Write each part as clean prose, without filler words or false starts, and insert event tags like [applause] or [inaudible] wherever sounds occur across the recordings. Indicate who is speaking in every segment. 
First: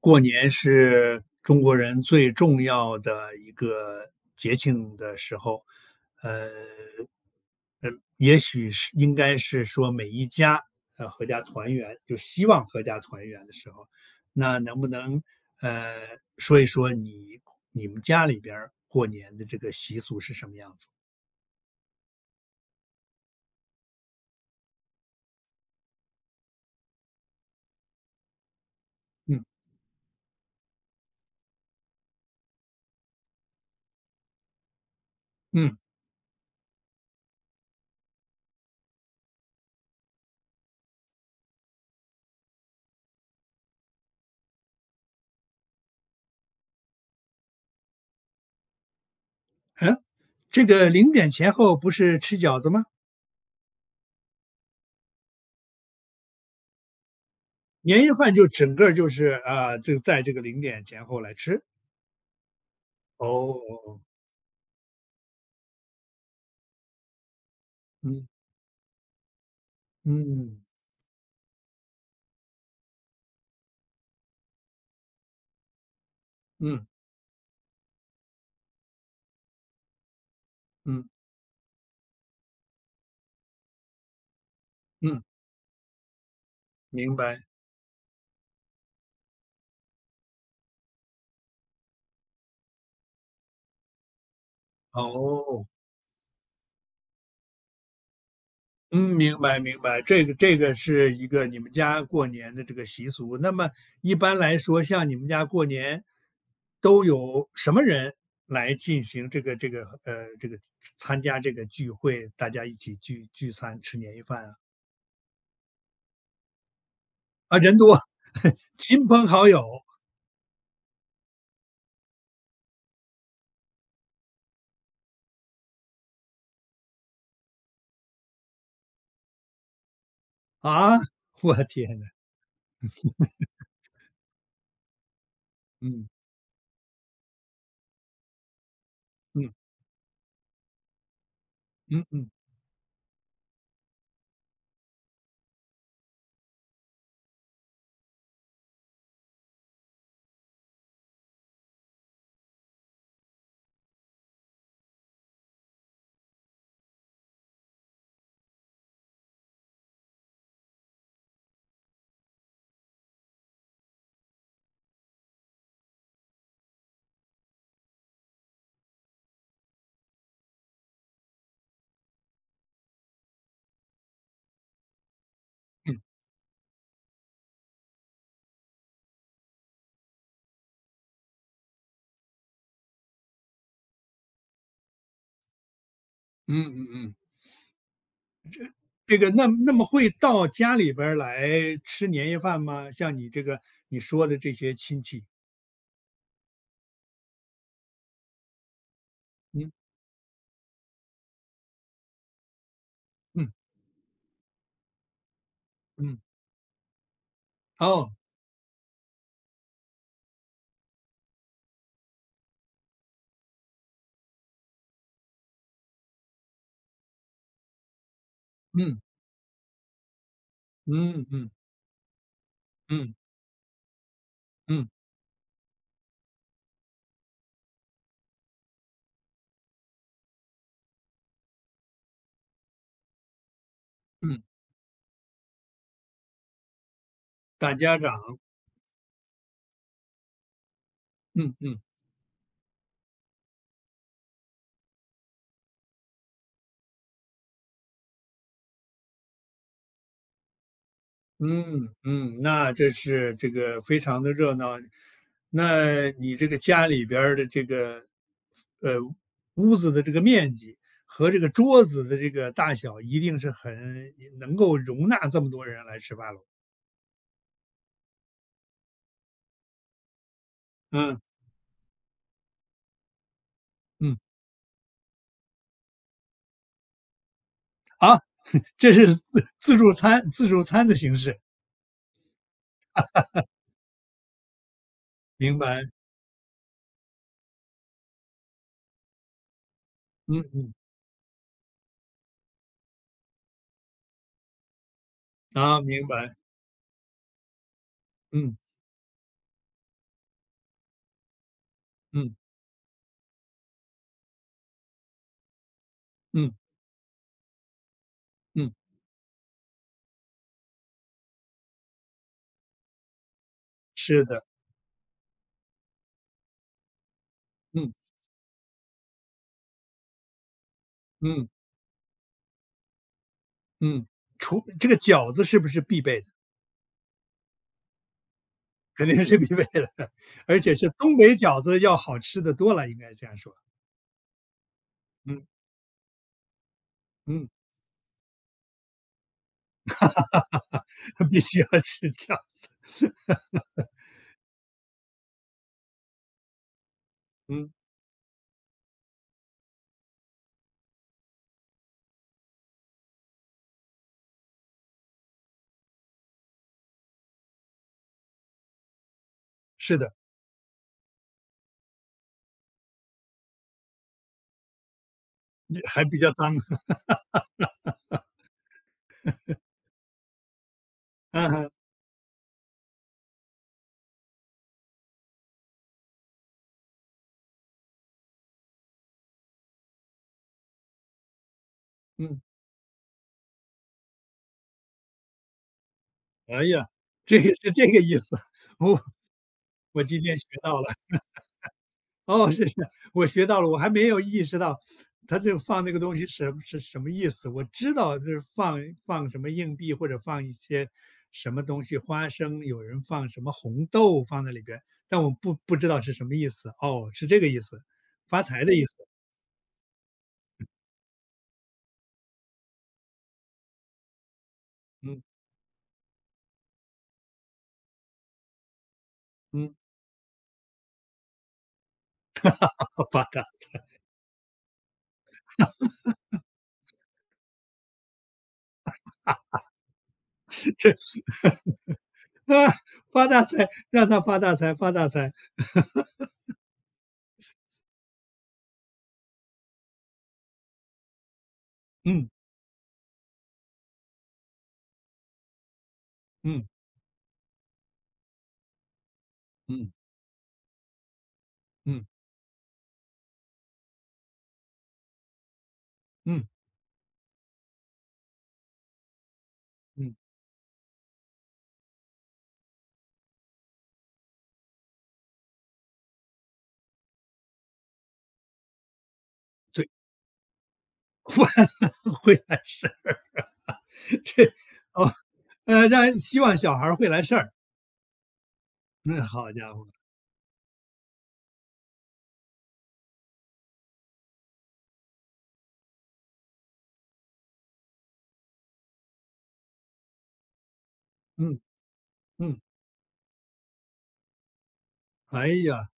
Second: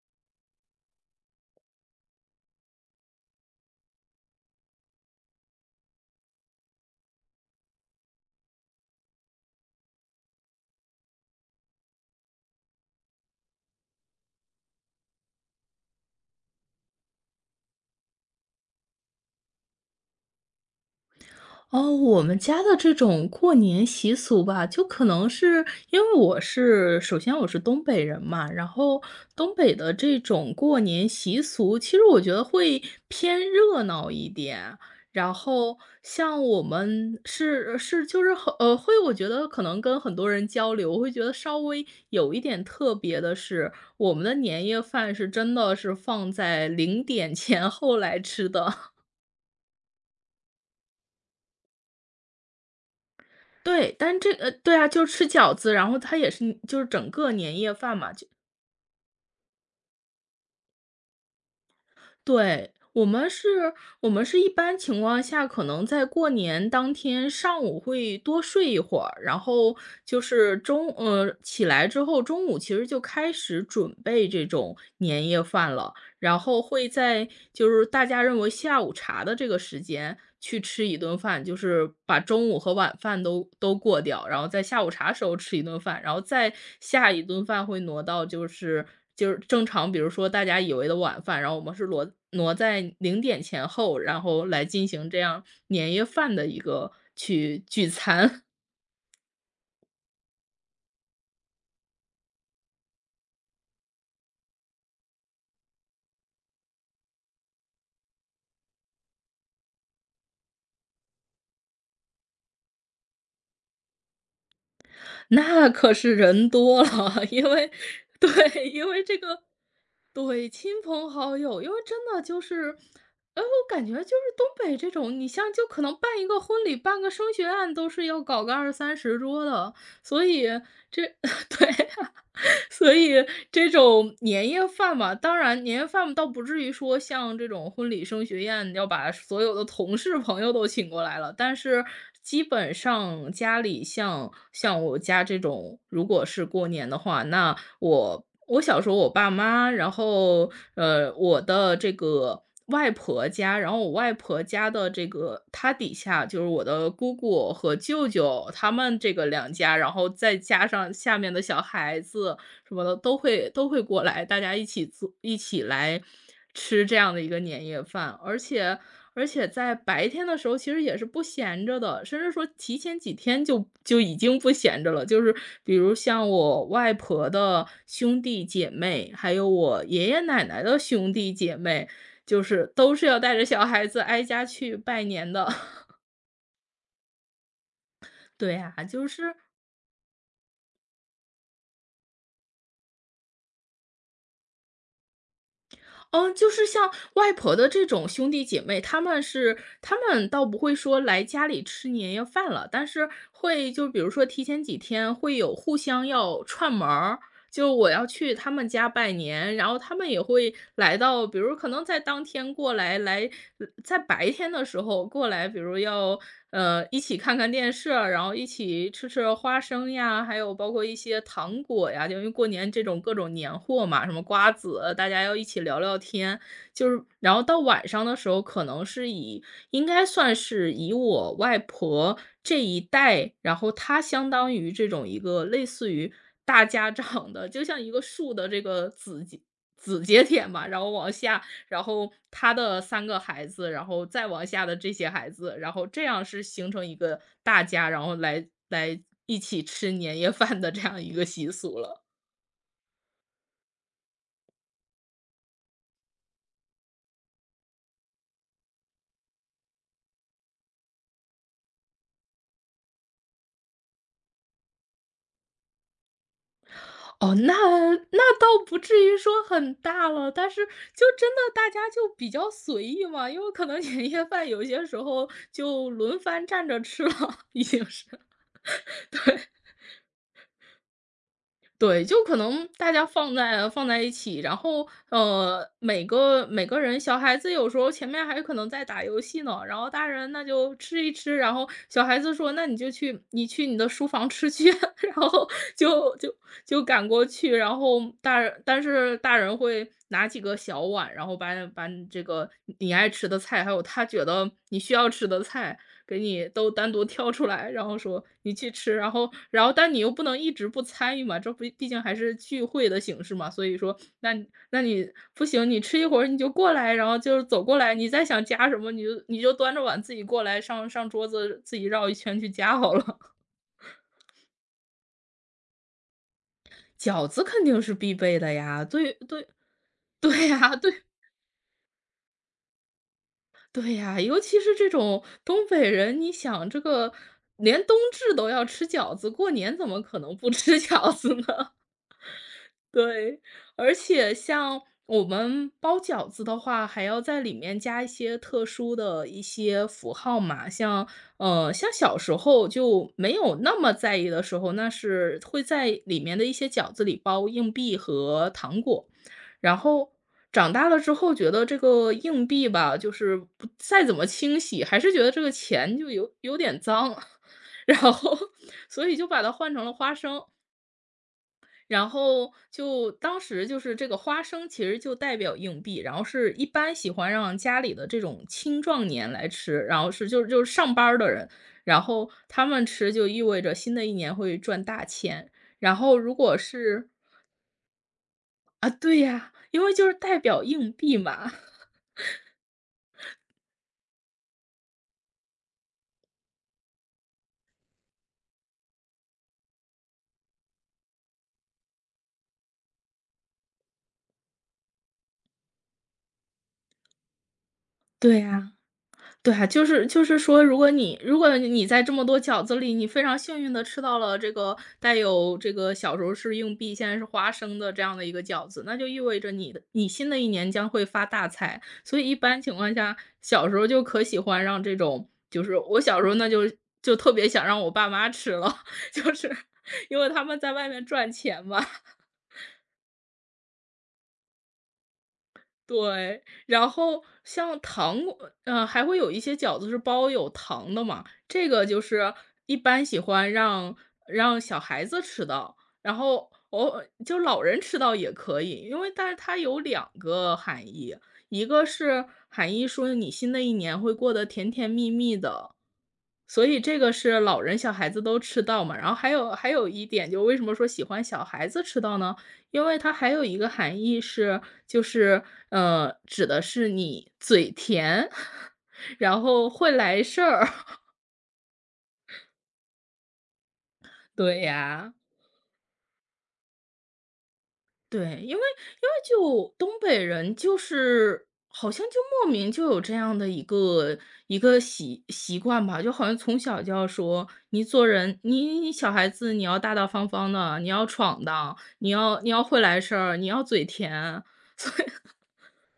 Speaker 1: 过年是中国人最重要的一个节庆的时候，呃，呃，也许是应该是说每一家合家团圆，就希望合家团圆的时候，那能不能呃说一说你们家里边儿过年的这个习俗是什么样子？
Speaker 2: 哦，我们家的这种过年习俗吧，就可能是因为我是,首先我是东北人嘛，然后
Speaker 1: 嗯
Speaker 2: 东北的这种过年习俗，其实我觉得会偏热闹一点。然
Speaker 1: 嗯
Speaker 2: 后像我们就是很会，我觉得可能跟很多人交流，我会觉得稍微有一点特别的是，我们的年夜饭是真的是放在零点前后来吃的。
Speaker 1: 嗯，这个零点前后不是吃饺子吗？
Speaker 2: 对，但这个对啊，就吃饺子，然后它也是就是整个年夜饭
Speaker 1: 年
Speaker 2: 嘛，
Speaker 1: 夜
Speaker 2: 就
Speaker 1: 饭就整个儿就是啊，就在这个零点前后来吃。
Speaker 2: 对，我们是
Speaker 1: 哦，
Speaker 2: 我们是一般情况下，可能在过年当天上午会
Speaker 1: 嗯
Speaker 2: 多睡一会儿，然后就是
Speaker 1: 嗯
Speaker 2: 起来之后，中午其实就开始准备这种年夜饭了。然后
Speaker 1: 嗯
Speaker 2: 会在就是大家认为下午茶的这个时间去吃一
Speaker 1: 嗯
Speaker 2: 顿饭，就是把中午和晚饭都过掉，然后在下午茶
Speaker 1: 嗯，
Speaker 2: 时候吃一顿饭，然后再下
Speaker 1: 明
Speaker 2: 一
Speaker 1: 白。
Speaker 2: 顿饭会挪到就是正常，比如说大家以为的晚饭，然后我们是挪在零点前后，然后来进行这样
Speaker 1: 哦，
Speaker 2: 年夜饭的一个去聚餐。
Speaker 1: 嗯，明白明白。这个是一个你们家过年的这个习俗。那么一般来说，像你们家过年都有什么人来进行这个参加这个聚会，大家一起聚餐吃年夜饭啊？
Speaker 2: 那可是人多了，因
Speaker 1: 啊，
Speaker 2: 为
Speaker 1: 人多，
Speaker 2: 对，因为
Speaker 1: 亲
Speaker 2: 这
Speaker 1: 朋
Speaker 2: 个
Speaker 1: 好友
Speaker 2: 对，亲朋好友，因为真的就是，哎，我感觉就是东北这种，你像就可能办一个婚礼，办个升学宴，都是要搞个二三十桌的，所以
Speaker 1: 啊！
Speaker 2: 这
Speaker 1: [laughs]
Speaker 2: [laughs]
Speaker 1: 我
Speaker 2: 对。
Speaker 1: 天呐，
Speaker 2: 所以这种年夜饭嘛，当然年夜
Speaker 1: 嗯
Speaker 2: 饭倒不至于说像这种婚礼升学宴要把所
Speaker 1: 嗯
Speaker 2: 有的同事朋友都请过来了，但是
Speaker 1: 嗯嗯
Speaker 2: 基本上家里像我家这种，如果是过年的话，那我小时候我爸妈，然后我的这个外婆家，然后我外婆家的这个，她底下就是我的姑姑和舅舅他们这个两家，然后再加上下面的小孩子，什么的都会过来，大家一起做一起来吃这样的一个年夜饭。而且在白天的时候其实也是不闲着的，甚至说提前几天就已经不闲着了。就是比如
Speaker 1: 嗯
Speaker 2: 像我外婆的兄弟姐妹，还有我爷爷奶奶的兄弟姐妹，就是都是要带着小孩子挨家去拜年的。[laughs]
Speaker 1: 嗯嗯嗯。
Speaker 2: 对啊，就
Speaker 1: 这个
Speaker 2: 是
Speaker 1: 那么会到家里边儿来吃年夜饭吗？像你说的这些亲戚，
Speaker 2: 嗯，就是像外婆的这种兄弟姐妹，
Speaker 1: 嗯
Speaker 2: 他们倒不会说来家里吃年夜饭了，但是
Speaker 1: 嗯
Speaker 2: 会就比如说提前几天会有互相
Speaker 1: 嗯，
Speaker 2: 要串门儿，就我要
Speaker 1: 哦，
Speaker 2: 去他们家拜年，然后他们也会来到，比如可能在当天过来，来在白天的时候过来，比如要一起看看电视啊，然后一起
Speaker 1: 嗯
Speaker 2: 吃吃花生呀，还有包括一些
Speaker 1: 嗯嗯
Speaker 2: 糖果呀，就因为过年这种
Speaker 1: 嗯
Speaker 2: 各种年货嘛，什么瓜
Speaker 1: 嗯
Speaker 2: 子，大家要一起聊聊天。就是然后到晚上的时候，可能是以应该算是以我外婆这一代，然后她相
Speaker 1: 嗯，
Speaker 2: 当于这种一个类似于大家长的，就
Speaker 1: 大
Speaker 2: 像一
Speaker 1: 家
Speaker 2: 个
Speaker 1: 长，
Speaker 2: 树的这个子节点吧，然后往下，
Speaker 1: 嗯嗯
Speaker 2: 然后她的三个孩子，然后再往下的这些孩子，然后这样是形成一个大家，然后来一起吃年夜饭的这样一个习俗
Speaker 1: 嗯
Speaker 2: 了。
Speaker 1: 嗯，那这是这个非常的热闹。那你这个家里边儿的这个呃屋子的这个面积和这个桌子的这个大小，一定是很能够容纳这么多人来吃饭了。
Speaker 2: 哦，那那倒不至于说很大了，但是就
Speaker 1: 嗯
Speaker 2: 真的大家就比较随意嘛，因为可能 [laughs] 年
Speaker 1: 嗯，
Speaker 2: 夜饭有些时候就轮番站着吃了，已经是。
Speaker 1: 好。这是自助餐的形式，
Speaker 2: 对，就可能大家放在一起，然后
Speaker 1: 明白，
Speaker 2: 每个人小孩子有时候前面还可能在打游戏呢，然后大人
Speaker 1: 嗯
Speaker 2: 那
Speaker 1: 嗯，
Speaker 2: 就吃一吃，然后小孩子说那去你的书房吃去，[laughs] 然后
Speaker 1: 啊，明
Speaker 2: 就
Speaker 1: 白，
Speaker 2: 就就赶过去，然后
Speaker 1: 嗯
Speaker 2: 大人会拿几个小碗，然后把把你这
Speaker 1: 嗯
Speaker 2: 个你爱吃的菜，还有他觉得你需要吃的菜，给你
Speaker 1: 嗯
Speaker 2: 都单独挑出来，然后说你去
Speaker 1: 嗯，
Speaker 2: 吃，然后但你又不能一直不参与嘛，这不毕竟还是聚会的形式嘛，所以说
Speaker 1: 是
Speaker 2: 那
Speaker 1: 的，
Speaker 2: 那你不行，你吃一会儿你就过来，然后就是走过
Speaker 1: 嗯
Speaker 2: 来，你再想夹什么，你就端着碗自己过来，上桌
Speaker 1: 嗯
Speaker 2: 子自己绕一圈去夹好了。
Speaker 1: 嗯。除这个饺子是不是必备的？
Speaker 2: [laughs] 饺子肯定是必备的呀，
Speaker 1: 肯
Speaker 2: 对
Speaker 1: 定是必
Speaker 2: 对
Speaker 1: 备的，[laughs]
Speaker 2: 对
Speaker 1: 而且
Speaker 2: 呀，
Speaker 1: 是
Speaker 2: 对
Speaker 1: 东北饺子要好吃的多了，应该这样说，
Speaker 2: 对呀，尤其是这种
Speaker 1: 嗯
Speaker 2: 东北人，你想这个
Speaker 1: 嗯，
Speaker 2: 连冬至都要吃饺子，过年怎么可能不吃 [laughs] 饺
Speaker 1: [laughs]
Speaker 2: 子
Speaker 1: 必须要
Speaker 2: 呢？
Speaker 1: 吃饺子
Speaker 2: 对，而且像我们包饺子的话，还要在里
Speaker 1: 嗯，
Speaker 2: 面加一些特殊的一些符号嘛，像像小时候就没有那么在意的时候，那是会在里面的一些饺子里包硬币和糖果。然
Speaker 1: 是的，
Speaker 2: 后长大了之后，觉得这个硬币吧，就是不再怎么清洗，还是觉得这个钱
Speaker 1: 还
Speaker 2: 就
Speaker 1: 比较
Speaker 2: 有
Speaker 1: 脏，
Speaker 2: 有点
Speaker 1: [laughs]
Speaker 2: 脏，[laughs] 然后所以就把它换成了花生。
Speaker 1: 嗯
Speaker 2: 然后就当时就是这个花生其实就代表硬币，然后是一般喜欢让家里的这种青壮年来吃，然后是就是上班儿的人，然后
Speaker 1: 嗯，
Speaker 2: 他们吃就意味着新的一年会赚大钱。然后如果
Speaker 1: 哎呀，
Speaker 2: 是
Speaker 1: 这个是这个意思，[laughs]
Speaker 2: 啊，
Speaker 1: 我
Speaker 2: 对呀，因为
Speaker 1: 我
Speaker 2: 就是
Speaker 1: 今天
Speaker 2: 代
Speaker 1: 学
Speaker 2: 表
Speaker 1: 到了。
Speaker 2: 硬币嘛，
Speaker 1: 哦，是是，我学到了，我还没有意识到他这个放那个东西什么意思。我知道就是放什么硬币或者放一些什么东西，花生，有人放什么红豆放在里边，但我不知道是什么意思。哦，是这个意思，
Speaker 2: [laughs] 对
Speaker 1: 发财
Speaker 2: 呀。
Speaker 1: 的意思。
Speaker 2: 对啊，就是说，如果你在这么多饺子里，你非常幸运的吃到了这个带
Speaker 1: 嗯
Speaker 2: 有这个小时候是硬币，现在是花生的这样的一个饺子，那就意味着你
Speaker 1: 嗯，
Speaker 2: 的你新的一年将会发大财。所以一般情况
Speaker 1: [laughs]
Speaker 2: 下，
Speaker 1: 发大
Speaker 2: 小时候就可喜欢让这种就是我小时候那就就特别想让我爸妈吃了，[laughs] 就是因为他们在外
Speaker 1: 这
Speaker 2: 面赚钱嘛。
Speaker 1: 啊，发大财，让他发大财，发大财。
Speaker 2: 对，然后像糖果，还会有一些饺子是包有糖的嘛，这个就
Speaker 1: 嗯
Speaker 2: 是一般喜欢让小孩子吃到，然后
Speaker 1: 嗯
Speaker 2: 哦，就老人吃到也可以，因为但是它有
Speaker 1: 嗯
Speaker 2: 两个含义，一个
Speaker 1: 嗯
Speaker 2: 是含义说你新的一年会过得甜甜蜜蜜的，
Speaker 1: 嗯
Speaker 2: 所以这个是老人小孩子都吃到嘛。然后还有一
Speaker 1: 嗯，
Speaker 2: 点，就为什么说喜欢小孩子吃到呢？因为它还有一个含义是，就是指的是你嘴甜，[laughs] 然后
Speaker 1: 对，
Speaker 2: 会来事儿。[laughs]
Speaker 1: [laughs] 会会来事儿，这
Speaker 2: 对
Speaker 1: 哦，
Speaker 2: 呀。
Speaker 1: 希望小孩儿会来事儿。
Speaker 2: 对，因为因
Speaker 1: [laughs]
Speaker 2: 为
Speaker 1: 那好
Speaker 2: 就
Speaker 1: 家伙，
Speaker 2: 东北人，就是好像就莫名就有这样的一个习惯吧，就好像从小就要说，你做人，你小孩子你要大大方方的，你要闯
Speaker 1: 嗯
Speaker 2: 荡，你要你
Speaker 1: 嗯，
Speaker 2: 要会来事儿，你要嘴甜，
Speaker 1: 哎呀，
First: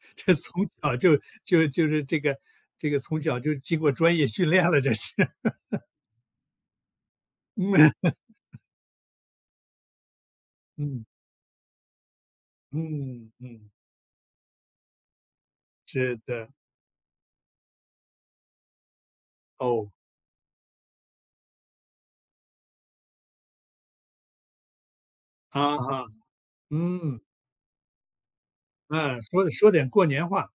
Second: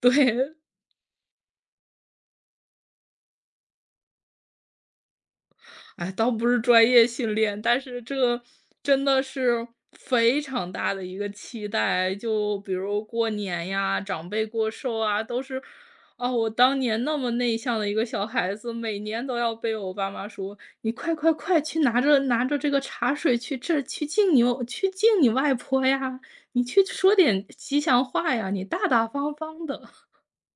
Speaker 2: [laughs]
Speaker 1: 这
Speaker 2: 对，
Speaker 1: 从小就就是这个就经过专业训练了，这是，[laughs]
Speaker 2: 哎，倒不是专业训练，但是
Speaker 1: 嗯
Speaker 2: 这真的是非常大
Speaker 1: 嗯
Speaker 2: 的一个期待。就比如过
Speaker 1: 嗯
Speaker 2: 年
Speaker 1: 嗯，
Speaker 2: 呀，长辈过寿啊，都是
Speaker 1: 是
Speaker 2: 哦，
Speaker 1: 的，
Speaker 2: 我当年那么内向的一个小孩子，每年都要被
Speaker 1: 哦，
Speaker 2: 我爸妈说：“你快快快，去拿着这个茶水去这儿去敬你外
Speaker 1: 啊
Speaker 2: 婆
Speaker 1: 哈，
Speaker 2: 呀，你去说
Speaker 1: 嗯
Speaker 2: 点吉祥话呀，你大大
Speaker 1: 嗯，
Speaker 2: 方
Speaker 1: 说
Speaker 2: 方
Speaker 1: 说点
Speaker 2: 的。”
Speaker 1: 过年话，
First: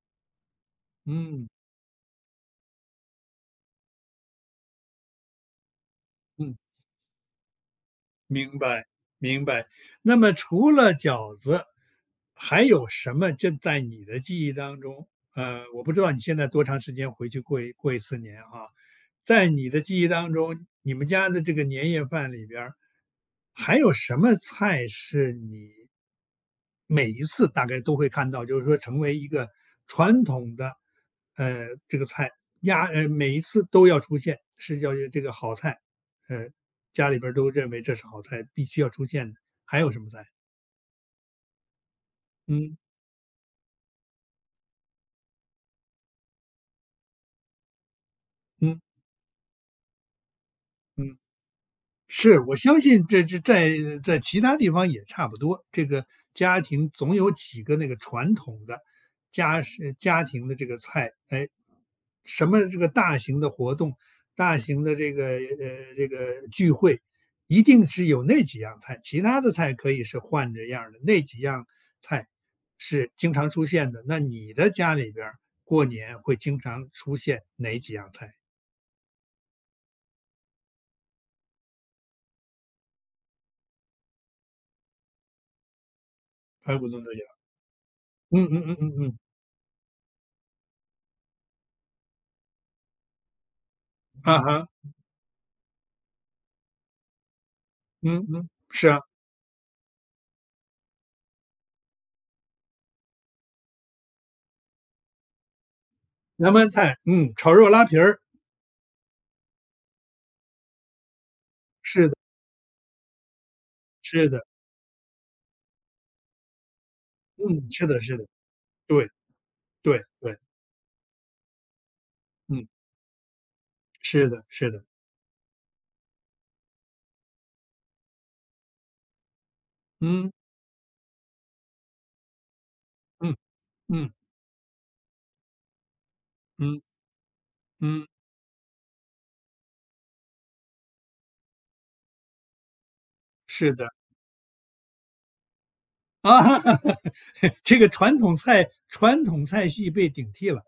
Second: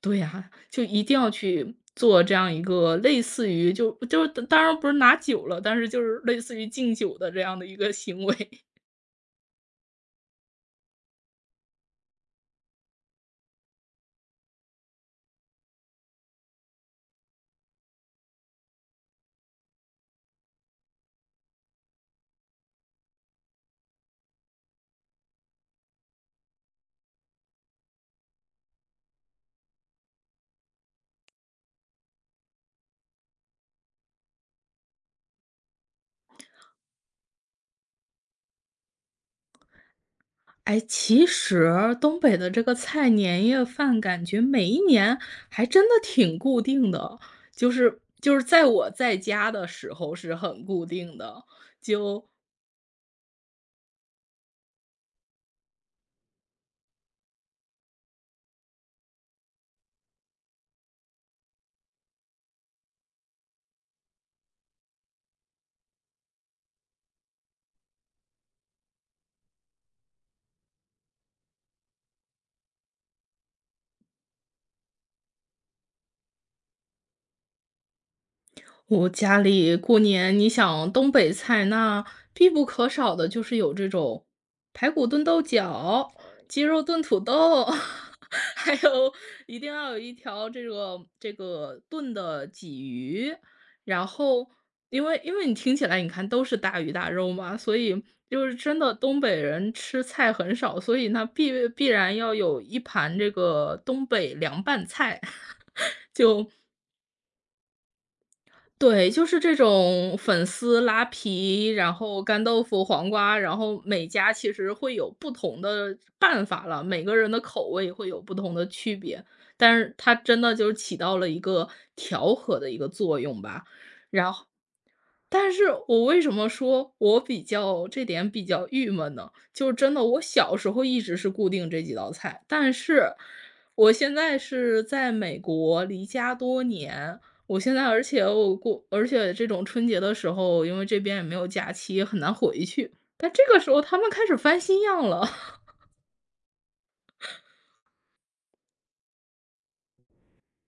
Speaker 2: 对呀，就一定要
Speaker 1: 嗯
Speaker 2: 去做这样一个类似于就就当然不是拿酒了，但是就是类
Speaker 1: 嗯。
Speaker 2: 似于敬酒的这样的一个行
Speaker 1: 明
Speaker 2: 为。
Speaker 1: 白，明白。那么除了饺子，还有什么就在你的记忆当中？我不知道你现在多长时间回去过一次年啊，在你的记忆当中，你们家的这个年夜饭里边儿还有什么菜是你每一次大概都会看到，就是说成为一个传统的，这个菜鸭，每一次都要出现，是叫这个好菜，呃，家里边儿都认为这是好菜，必须要出现的。还有什么菜？
Speaker 2: [laughs] 哎，其实东北的这个
Speaker 1: 嗯
Speaker 2: 菜年夜饭感觉每一年还真的挺固定的，就是在
Speaker 1: 嗯
Speaker 2: 我在家的时候是很固定
Speaker 1: 嗯，
Speaker 2: 的，就
Speaker 1: 是我相信这在其他地方也差不多，这个家庭总有几个那个传统的家庭的这个菜，哎，什么这个大型的活动、大型的这个聚会，一定是有那几样菜，其他的菜可以是换着样儿的，那几样菜是经常出现的。那你的家里边儿过年会经常出现哪几样菜？
Speaker 2: 我家里过年，你想东北菜，那必不可少的就是有这种排骨炖豆角、鸡
Speaker 1: 排
Speaker 2: 肉
Speaker 1: 骨
Speaker 2: 炖
Speaker 1: 炖豆
Speaker 2: 土
Speaker 1: 角，
Speaker 2: 豆，[laughs]
Speaker 1: 嗯嗯
Speaker 2: 还
Speaker 1: 嗯嗯
Speaker 2: 有
Speaker 1: 嗯，
Speaker 2: 一定要有一条这个这个炖的鲫鱼。然
Speaker 1: 啊
Speaker 2: 后，
Speaker 1: 哈，
Speaker 2: 因为你听起来，你看都是大鱼大肉嘛，所以
Speaker 1: 嗯
Speaker 2: 就
Speaker 1: 嗯，
Speaker 2: 是真
Speaker 1: 是
Speaker 2: 的
Speaker 1: 啊，
Speaker 2: 东北人吃菜很少，所以那必然要有一盘这个东北凉拌菜，[laughs] 就
Speaker 1: 凉拌菜，嗯，炒肉拉皮儿，
Speaker 2: 对，就是这种粉丝、拉皮，然
Speaker 1: 是的，
Speaker 2: 后干豆腐、黄瓜，然后每
Speaker 1: 是
Speaker 2: 家
Speaker 1: 的，
Speaker 2: 其实会有不同的办法了，每个人的口
Speaker 1: 嗯，是
Speaker 2: 味
Speaker 1: 的，
Speaker 2: 会
Speaker 1: 是
Speaker 2: 有
Speaker 1: 的，
Speaker 2: 不同的区
Speaker 1: 对
Speaker 2: 别，但是
Speaker 1: 对
Speaker 2: 它
Speaker 1: 对，
Speaker 2: 真的就是起到了一个调和
Speaker 1: 嗯，
Speaker 2: 的一个作用吧。
Speaker 1: 是
Speaker 2: 然
Speaker 1: 的，
Speaker 2: 后。
Speaker 1: 是的，
Speaker 2: 但是我为什么说我比较这点比较郁闷呢？就真的我
Speaker 1: 嗯
Speaker 2: 小时候一直是固定这几道菜，但是
Speaker 1: 嗯
Speaker 2: 我
Speaker 1: 嗯
Speaker 2: 现在是在美国离家多
Speaker 1: 嗯
Speaker 2: 年，我现在而
Speaker 1: 嗯。
Speaker 2: 且我过而且这种春节的时候，因为这边也没有假期，很难回去。但这个时
Speaker 1: 是
Speaker 2: 候
Speaker 1: 的，
Speaker 2: 他们开始翻新样了。
Speaker 1: 啊，[laughs] 这个传统菜系被顶替了，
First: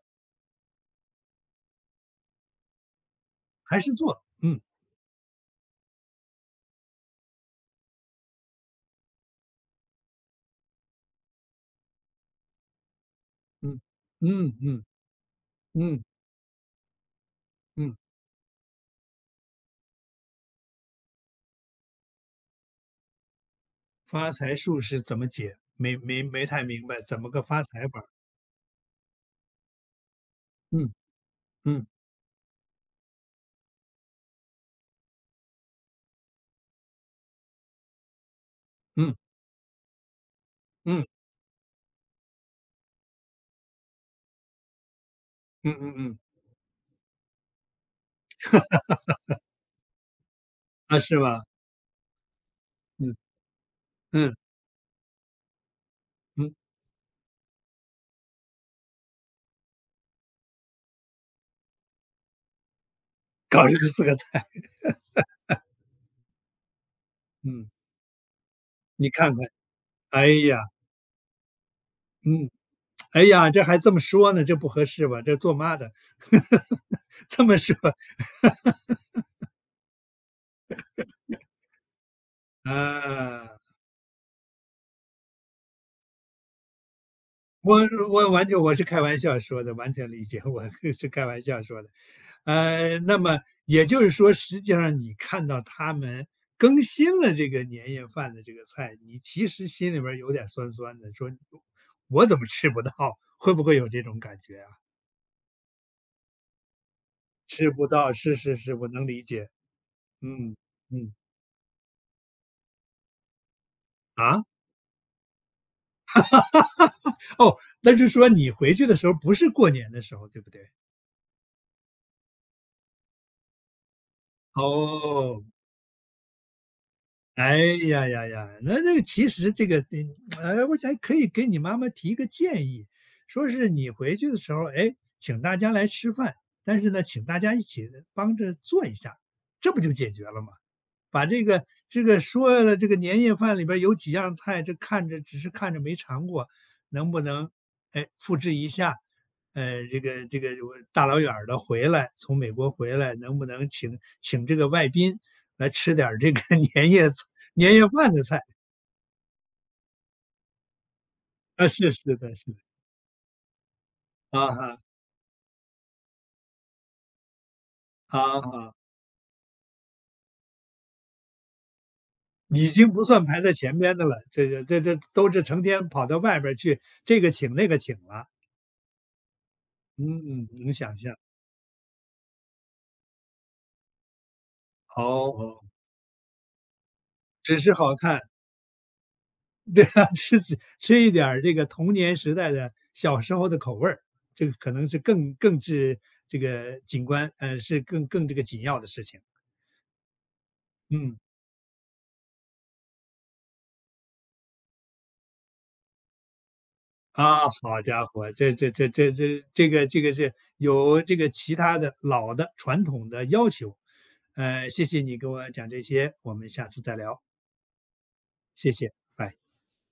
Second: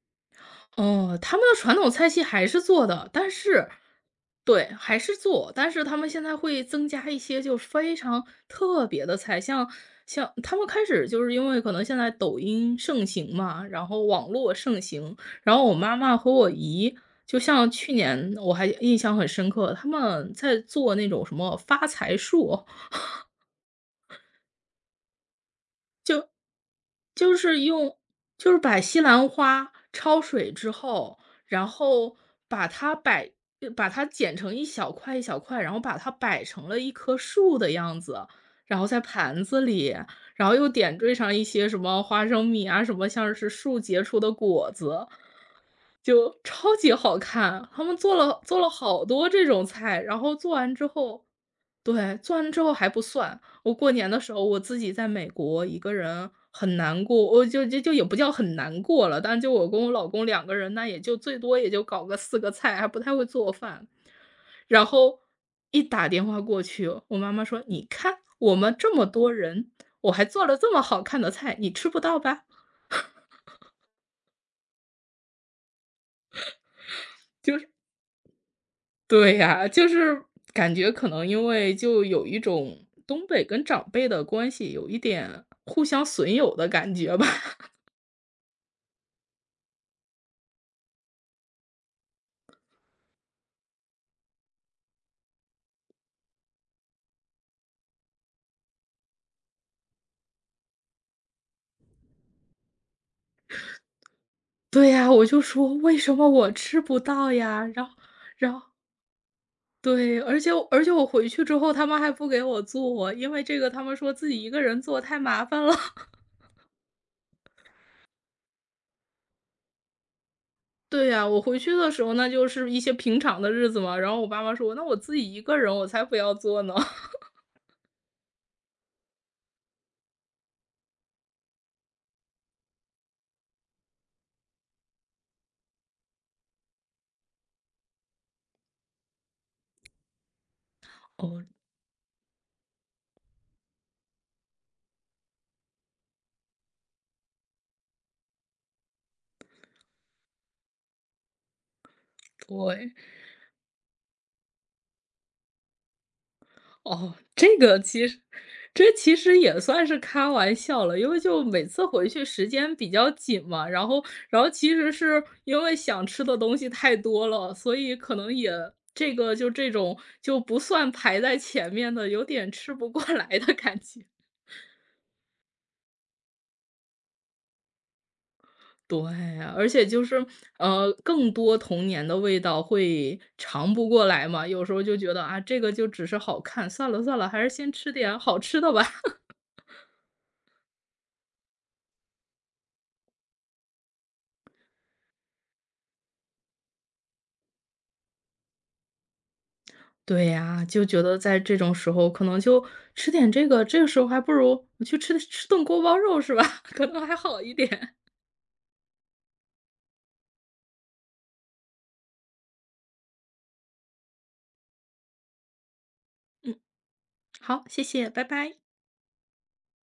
Speaker 2: 哦，他们的传统菜系还是做的，但是
Speaker 1: 还是做，嗯，
Speaker 2: 对，还是做，但是他们现在会增加一些就是非常特别的菜，像他们开始就是因为可能现在抖音盛行嘛，
Speaker 1: 嗯，
Speaker 2: 然后网
Speaker 1: 嗯
Speaker 2: 络盛
Speaker 1: 嗯
Speaker 2: 行，然后我妈
Speaker 1: 嗯
Speaker 2: 妈和我姨，就像去
Speaker 1: 嗯，
Speaker 2: 年我还印象很深刻，他们在做那种什么发财树，
Speaker 1: 发财树是怎么解？没太明白，怎么
Speaker 2: 就
Speaker 1: 个
Speaker 2: 是
Speaker 1: 发财法儿
Speaker 2: 把西兰花焯水之
Speaker 1: 嗯
Speaker 2: 后，然
Speaker 1: 嗯
Speaker 2: 后把它摆把它剪成一小块一小块，然后把它摆成了一棵树的样子，然后在
Speaker 1: 嗯
Speaker 2: 盘子里，然后又点
Speaker 1: 嗯
Speaker 2: 缀上一些什么花生米啊，什么像是树结出的果子，
Speaker 1: 嗯嗯嗯，
Speaker 2: 就超级好看。他们做了好多这种菜，然后做完之
Speaker 1: 啊，是
Speaker 2: 后
Speaker 1: 吧？
Speaker 2: 对，做完之后还不
Speaker 1: 嗯
Speaker 2: 算。我过年的时
Speaker 1: 嗯
Speaker 2: 候我自己在美国一个人
Speaker 1: 嗯，
Speaker 2: 很难过，我就就就也不叫很难过了，但就我跟我老公两个人，那也就最多也就搞个四个菜，还不太会做
Speaker 1: 搞这个
Speaker 2: 饭。
Speaker 1: 四个菜，
Speaker 2: 然后一打电话过去，我妈妈说：
Speaker 1: 嗯，
Speaker 2: “你看我们这么
Speaker 1: 你
Speaker 2: 多
Speaker 1: 看看，
Speaker 2: 人，我还
Speaker 1: 哎
Speaker 2: 做了
Speaker 1: 呀，
Speaker 2: 这么好看的菜，你吃不到吧？”
Speaker 1: 嗯，哎呀，这还这么说呢，这不合适吧？这做妈的，[laughs] 这么说，
Speaker 2: 对呀，就是感觉可能因为就有一种东北
Speaker 1: 啊。
Speaker 2: 跟长辈的关系有一点互相损友的感觉吧。
Speaker 1: 我我完全我是开玩笑说的，完全理解，我 [laughs] 是开玩笑说的。那么也就是说，实际上你看到他们更新了这个年夜饭的这个菜，你其实心里边儿有点酸酸的，说我怎么吃不到？会不会有这种感觉啊？
Speaker 2: 对呀，我就说为什么我吃不到呀？
Speaker 1: 吃不
Speaker 2: 然后
Speaker 1: 到，是
Speaker 2: 然
Speaker 1: 是
Speaker 2: 后
Speaker 1: 是，我能理解。
Speaker 2: 对，而且
Speaker 1: 嗯
Speaker 2: 而且我
Speaker 1: 嗯
Speaker 2: 回去之后，他们还不给我做，因为这个他们说自己
Speaker 1: 啊，
Speaker 2: 一个人做太麻烦了。[laughs]
Speaker 1: 哦，那就说你回去的时候不是过年的时候，对不对？
Speaker 2: 对呀，我回去的时候那就是一些平常的日子嘛，然后我爸妈说：“那我自己
Speaker 1: 哦，
Speaker 2: 一个人我才不要做呢。[laughs]”
Speaker 1: 哎呀呀呀，那个其实这个，哎，我想可以给你妈妈提一个建议，说是你回去的时候，哎，请大家来吃饭，但是呢，请大家一起帮着做一下，这不就解决了吗？把这
Speaker 2: 哦，
Speaker 1: 个这个说了，这个年夜饭里边儿有几样菜，这看着只是看着没尝过，能不能哎复制一下？这个我大老远儿的回来，从美国
Speaker 2: 对。
Speaker 1: 回来，能不能请这个外宾来吃点儿这个 [laughs] 年夜
Speaker 2: 哦，
Speaker 1: 菜
Speaker 2: 这
Speaker 1: 年
Speaker 2: 个
Speaker 1: 夜
Speaker 2: 其
Speaker 1: 饭
Speaker 2: 实
Speaker 1: 的菜？
Speaker 2: 这其实也算是开玩笑了，因为就每
Speaker 1: 啊，
Speaker 2: 次
Speaker 1: 是
Speaker 2: 回
Speaker 1: 是
Speaker 2: 去
Speaker 1: 的，是
Speaker 2: 时
Speaker 1: 的，
Speaker 2: 间比较紧嘛，然后然
Speaker 1: 啊
Speaker 2: 后其
Speaker 1: 哈，
Speaker 2: 实是因为想吃的东西太多了，所以可能
Speaker 1: 啊，
Speaker 2: 也
Speaker 1: 好，
Speaker 2: 这个就这种就不算排在前面的，有点
Speaker 1: 已
Speaker 2: 吃不
Speaker 1: 经
Speaker 2: 过
Speaker 1: 不算
Speaker 2: 来
Speaker 1: 排在
Speaker 2: 的
Speaker 1: 前
Speaker 2: 感
Speaker 1: 边的
Speaker 2: 觉。
Speaker 1: 了，
Speaker 2: [laughs]
Speaker 1: 这都是成天跑到外边儿去，这个请那个请了，
Speaker 2: 对，而且就
Speaker 1: 嗯
Speaker 2: 是，
Speaker 1: 嗯，能想象，
Speaker 2: 更多童年的味道会尝不过来嘛，有时候就
Speaker 1: 哦
Speaker 2: 觉得啊，这
Speaker 1: 哦，
Speaker 2: 个就只是好看，算了算了，还是
Speaker 1: 只是
Speaker 2: 先吃
Speaker 1: 好
Speaker 2: 点
Speaker 1: 看。
Speaker 2: 好吃的吧。
Speaker 1: 对啊，吃一点儿这个童年时代的小时候的口味儿，这个可能是更是这个景观，是更这个紧要的事情。
Speaker 2: 对呀，就觉
Speaker 1: 嗯，
Speaker 2: 得在这种时候可能就吃点这个，这个时候还不如我去吃顿锅包肉是吧？[laughs] 可能还好
Speaker 1: 啊，
Speaker 2: 一
Speaker 1: 好
Speaker 2: 点。
Speaker 1: 家伙，这个是有这个其他的老的传统的要求，谢谢你给我讲这些，我们下次再聊，
Speaker 2: 好，谢谢，拜拜。
Speaker 1: 谢谢，拜。